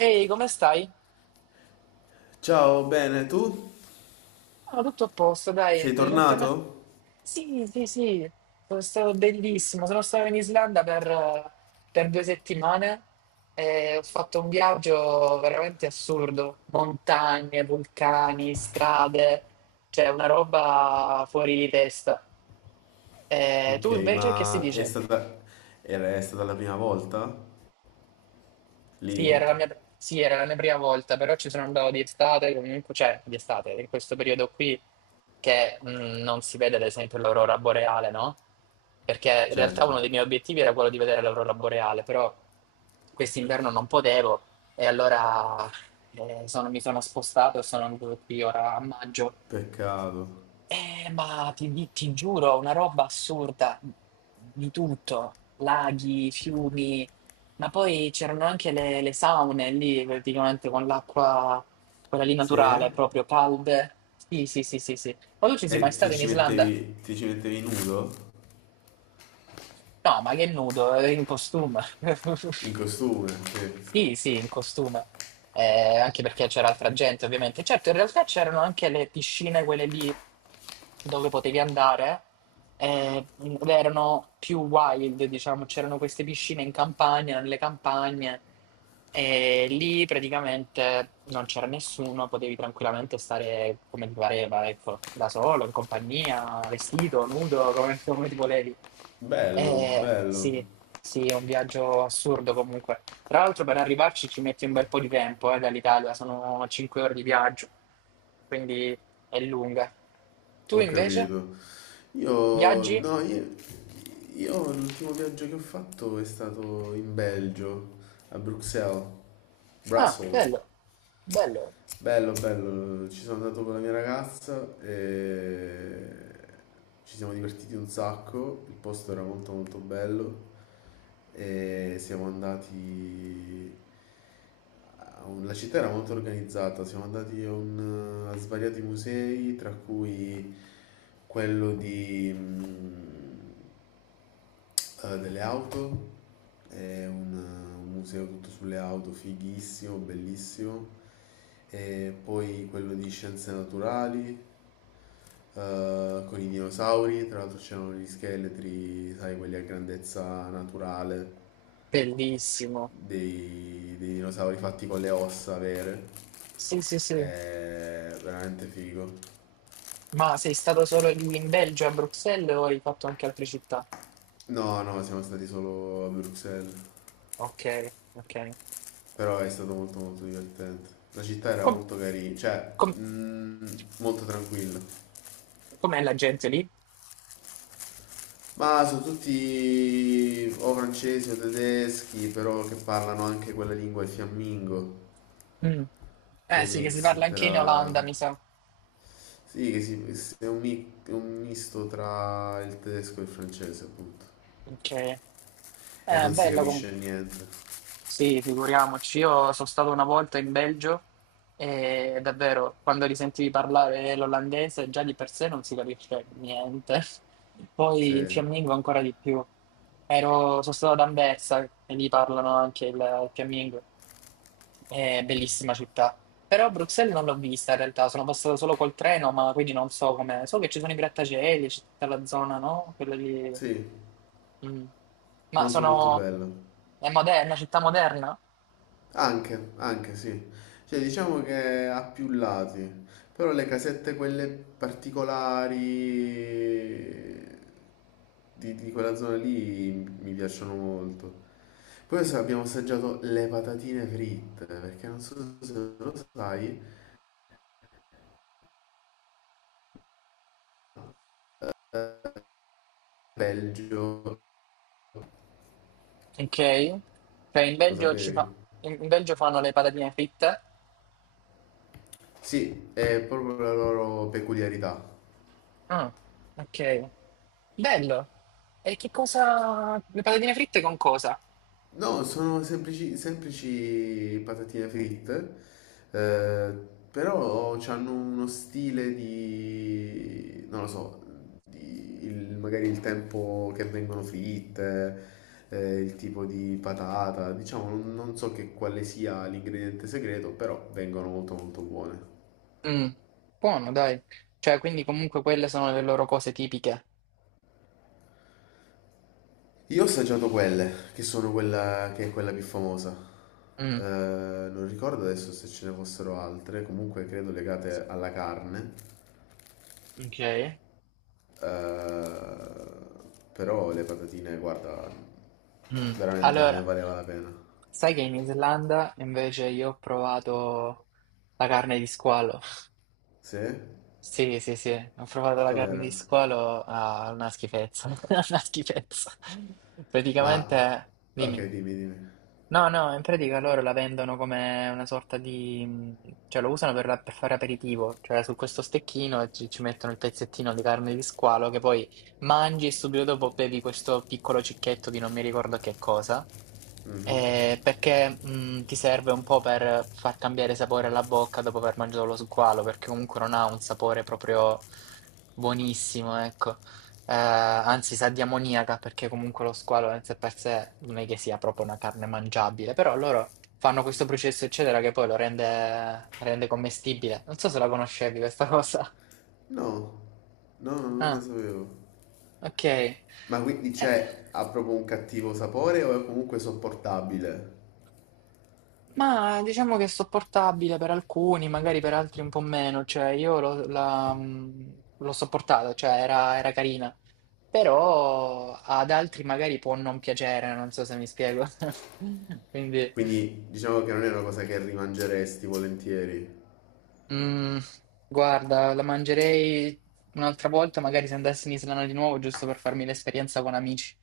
Ehi, come stai? Ciao, bene, tu? Ah, tutto a posto, dai, Sei recentemente. tornato? Sì, sì, sì, sono stato bellissimo. Sono stato in Islanda per 2 settimane e ho fatto un viaggio veramente assurdo. Montagne, vulcani, strade, cioè una roba fuori di testa. E Ok, tu invece che si ma è dice? stata... è stata la prima volta? Sì, Lì? era la mia, sì, era la mia prima volta, però ci sono andato di estate, comunque, cioè di estate, in questo periodo qui che non si vede ad esempio l'aurora boreale, no? Perché in realtà uno Certo. dei miei obiettivi era quello di vedere l'aurora boreale, però quest'inverno non potevo e allora mi sono spostato e sono venuto qui ora a maggio, Peccato. Ma ti giuro, una roba assurda di tutto, laghi, fiumi, ma poi c'erano anche le saune lì, praticamente con l'acqua, quella lì naturale, Sì? proprio calde. Sì, sì, sì, sì, sì. Ma tu ci sei mai E ti stato in ci Islanda? mettevi, ti ci mettevi nudo? No, ma che nudo, in costume. In costume? Sì. Sì, sì, in costume. Anche perché c'era altra gente, ovviamente. Certo, in realtà c'erano anche le piscine, quelle lì dove potevi andare, ed erano più wild, diciamo. C'erano queste piscine in campagna, nelle campagne, e lì praticamente non c'era nessuno, potevi tranquillamente stare come ti pareva, ecco, da solo, in compagnia, vestito, nudo, come ti volevi. Bello, bello. Sì, sì, è un viaggio assurdo comunque. Tra l'altro per arrivarci ci metti un bel po' di tempo, dall'Italia, sono 5 ore di viaggio, quindi è lunga. Tu Ho invece capito. Io... viaggi? no, io... Io l'ultimo viaggio che ho fatto è stato in Belgio, a Bruxelles, Ah, Brussels. bello, bello, Bello, bello, ci sono andato con la mia ragazza e ci siamo divertiti un sacco, il posto era molto molto bello e siamo andati... La città era molto organizzata, siamo andati a svariati musei, tra cui quello di... delle auto, è un museo tutto sulle auto, fighissimo, bellissimo. E poi quello di scienze naturali, con i dinosauri, tra l'altro c'erano gli scheletri, sai, quelli a grandezza naturale, bellissimo. dei, dei dinosauri fatti con le ossa vere. Sì, sì, sì. È veramente figo. Ma sei stato solo lì in Belgio, a Bruxelles, o hai fatto anche altre città? No, no, siamo stati solo a Bruxelles. Ok, ok. Però è stato molto molto divertente. La città era Com- molto carina, cioè com- mm, molto tranquilla. com'è la gente lì? Ma sono tutti o francesi o tedeschi, però che parlano anche quella lingua, il fiammingo, Mm. che è Eh un sì, che si parla mix anche in Olanda, tra... mi sa. Sì, è è un misto tra il tedesco e il francese, appunto. Ok. E non si Bella capisce comunque. niente. Sì, figuriamoci, io sono stato una volta in Belgio e davvero quando li sentivi parlare l'olandese già di per sé non si capisce niente, poi il Sì, fiammingo ancora di più. Sono stato ad Anversa e lì parlano anche il fiammingo, è bellissima città. Però Bruxelles non l'ho vista in realtà, sono passato solo col treno, ma quindi non so come. So che ci sono i grattacieli, c'è tutta la zona, no? Quella lì. sì, Mm. Ma molto molto sono... bello. è moderna, è una città moderna? Anche, anche sì. Cioè, diciamo che ha più lati, però le casette quelle particolari di quella zona lì mi piacciono molto. Poi adesso abbiamo assaggiato le patatine fritte, perché non so se lo sai, eh, Belgio, Ok? Cioè in lo Belgio, ci fa... sapevi? in in Belgio fanno le patatine fritte? Sì, è proprio la loro peculiarità. Ah, ok. Bello. Le patatine fritte con cosa? No, sono semplici, semplici patatine fritte, eh, però hanno uno stile di, non lo so, magari il tempo che vengono fritte, il tipo di patata, diciamo, non so che quale sia l'ingrediente segreto, però vengono molto molto buone. Mm, Buono, dai. Cioè, quindi comunque quelle sono le loro cose tipiche. Io ho assaggiato quelle, che sono quella che è quella più famosa. Mm, Non ricordo adesso se ce ne fossero altre, comunque credo legate alla carne. ok. Eh, però le patatine, guarda, Mm. veramente ne Allora, valeva la pena. sai che in Islanda invece io ho provato la carne di squalo. Sì? E Sì, sì, sì, ho provato la carne com'era? di squalo, ah, una schifezza, una schifezza. Ma... Praticamente, Ok, dimmi. dimmi, dimmi. No, no, in pratica loro la vendono come una sorta di, cioè lo usano per fare aperitivo, cioè su questo stecchino ci mettono il pezzettino di carne di squalo che poi mangi e subito dopo bevi questo piccolo cicchetto di non mi ricordo che cosa, Mhm. Perché ti serve un po' per far cambiare sapore alla bocca dopo aver mangiato lo squalo, perché comunque non ha un sapore proprio buonissimo, ecco. Anzi, sa di ammoniaca perché comunque lo squalo in sé per sé non è che sia proprio una carne mangiabile, però loro fanno questo processo, eccetera, che poi lo rende commestibile. Non so se la conoscevi questa cosa. No, no, no, non lo Ah, sapevo. ok. Ma quindi ha proprio un cattivo sapore o è comunque sopportabile? Ma diciamo che è sopportabile per alcuni, magari per altri un po' meno, cioè io l'ho sopportata, cioè era carina, però ad altri magari può non piacere, non so se mi spiego. Quindi. Quindi diciamo che non è una cosa che rimangeresti volentieri. Mm, Guarda, la mangerei un'altra volta, magari se andassi in Islanda di nuovo, giusto per farmi l'esperienza con amici.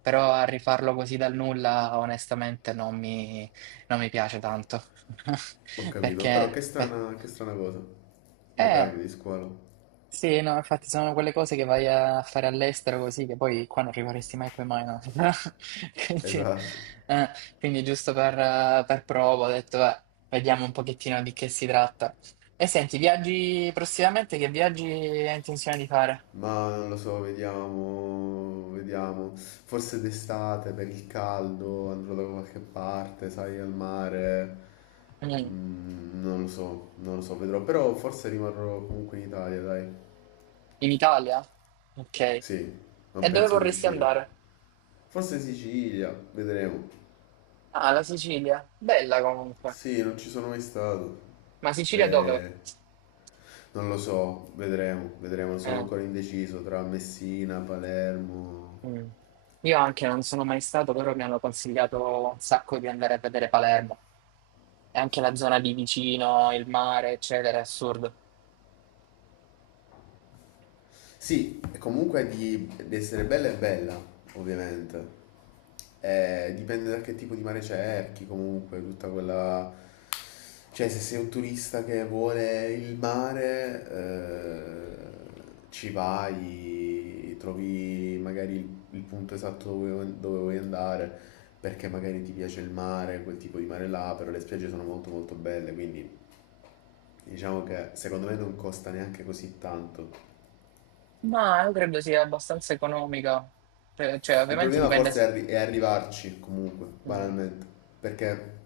Però a rifarlo così dal nulla, onestamente, non mi piace tanto. Ho capito, però Perché, che strana cosa. La eh, carne di squalo. sì, no, infatti sono quelle cose che vai a fare all'estero così, che poi qua non rimarresti mai, poi mai, no? Quindi, Esatto. eh, quindi giusto per prova ho detto, "Beh, vediamo un pochettino di che si tratta. E senti, viaggi prossimamente, che viaggi hai intenzione di fare? Ma non lo so, vediamo, vediamo. Forse d'estate per il caldo andrò da qualche parte, sai, al mare. Mm, Mm, non lo so, non lo so, vedrò. Però forse rimarrò comunque in Italia, dai. In Italia? Ok. Sì, non E dove penso di vorresti uscire. andare? Forse Sicilia, vedremo. Ah, la Sicilia. Bella comunque. Sì, non ci sono mai stato. Ma Sicilia dove? Eh, non lo so, vedremo, vedremo. Sono Eh. ancora indeciso tra Messina, Palermo. Mm. Io anche non sono mai stato, però mi hanno consigliato un sacco di andare a vedere Palermo e anche la zona di vicino, il mare, eccetera, è assurdo. Sì, e comunque di essere bella è bella, ovviamente. Dipende da che tipo di mare cerchi, comunque, tutta quella... Cioè, se sei un turista che vuole il mare, ci vai, trovi magari il punto esatto dove, dove vuoi andare, perché magari ti piace il mare, quel tipo di mare là, però le spiagge sono molto molto belle, quindi diciamo che secondo me non costa neanche così tanto. Ma io credo sia abbastanza economica. Cioè Il ovviamente problema dipende. forse è arrivarci comunque, Mm. banalmente, perché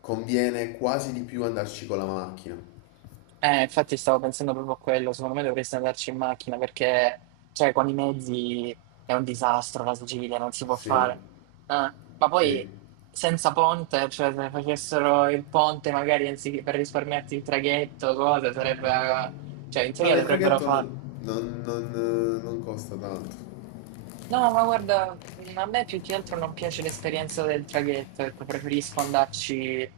conviene quasi di più andarci con la macchina. Infatti stavo pensando proprio a quello, secondo me dovresti andarci in macchina perché, cioè, con i mezzi è un disastro la Sicilia, non si può fare. Sì, Ma poi sì. senza ponte, cioè se facessero il ponte magari anziché per risparmiarti il traghetto, cose, sarebbe. Cioè in Ah, teoria ma il dovrebbero traghetto fare. Non costa tanto. No, ma guarda, a me più che altro non piace l'esperienza del traghetto, ecco, preferisco andarci.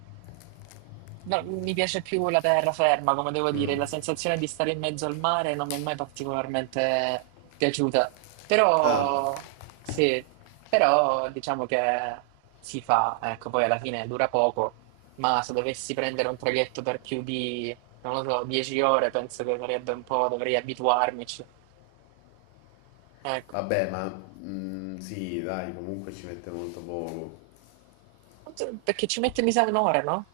No, mi piace più la terraferma, come devo dire, Mm. la sensazione di stare in mezzo al mare non mi è mai particolarmente piaciuta. Ah, Però sì, però diciamo che si fa, ecco, poi alla fine dura poco, ma se dovessi prendere un traghetto per più di, non lo so, 10 ore, penso che sarebbe un po', dovrei abituarmici. Ecco, vabbè, sì, dai, comunque ci mette molto poco. perché ci mette mi sa un'ora, no?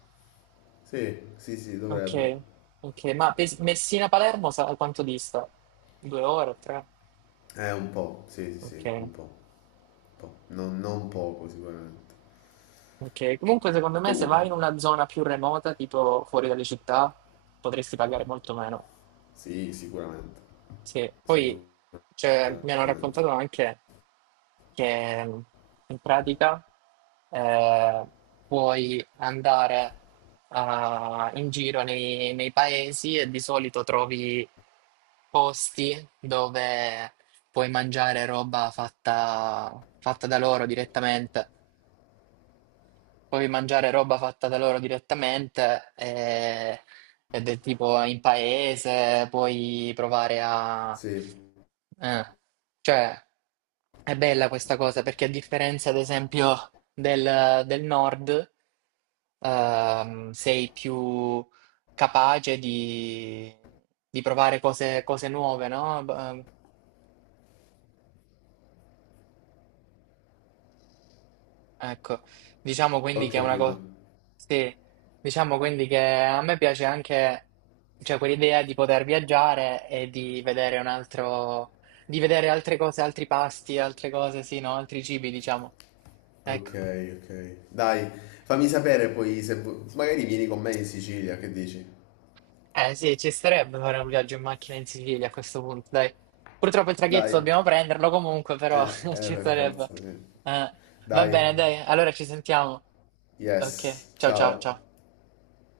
Sì, sì, sì, Ok, dovrebbe. ok, ma Messina-Palermo sa quanto dista? 2 ore, tre? Un po', sì, sì, Ok. sì, un po'. Un po'. Non, non poco sicuramente. Ok, comunque secondo me se Comunque, vai in una zona più remota, tipo fuori dalle città, potresti pagare molto meno. sì, sicuramente. Sì, poi Sicuramente. cioè, mi hanno raccontato anche che in pratica eh, puoi andare in giro nei paesi e di solito trovi posti dove puoi mangiare roba fatta, fatta da loro direttamente. Puoi mangiare roba fatta da loro direttamente Ed è tipo in paese, Sì. eh, cioè, è bella questa cosa perché a differenza, ad esempio, del nord, sei più capace di provare cose nuove, no? Ecco, diciamo Ho quindi che è una capito. cosa, sì, diciamo quindi che a me piace anche, cioè quell'idea di poter viaggiare e di vedere altre cose, altri pasti, altre cose, sì, no, altri cibi, diciamo. Ecco, Ok, ok. Dai, fammi sapere poi se magari vieni con me in Sicilia, che dici? eh sì, ci starebbe fare un viaggio in macchina in Sicilia a questo punto, dai. Purtroppo il traghetto Dai. dobbiamo prenderlo comunque, però ci Per starebbe. forza, sì. Eh, va Dai. bene, dai, allora ci sentiamo. Ok, Yes. ciao ciao Ciao. ciao.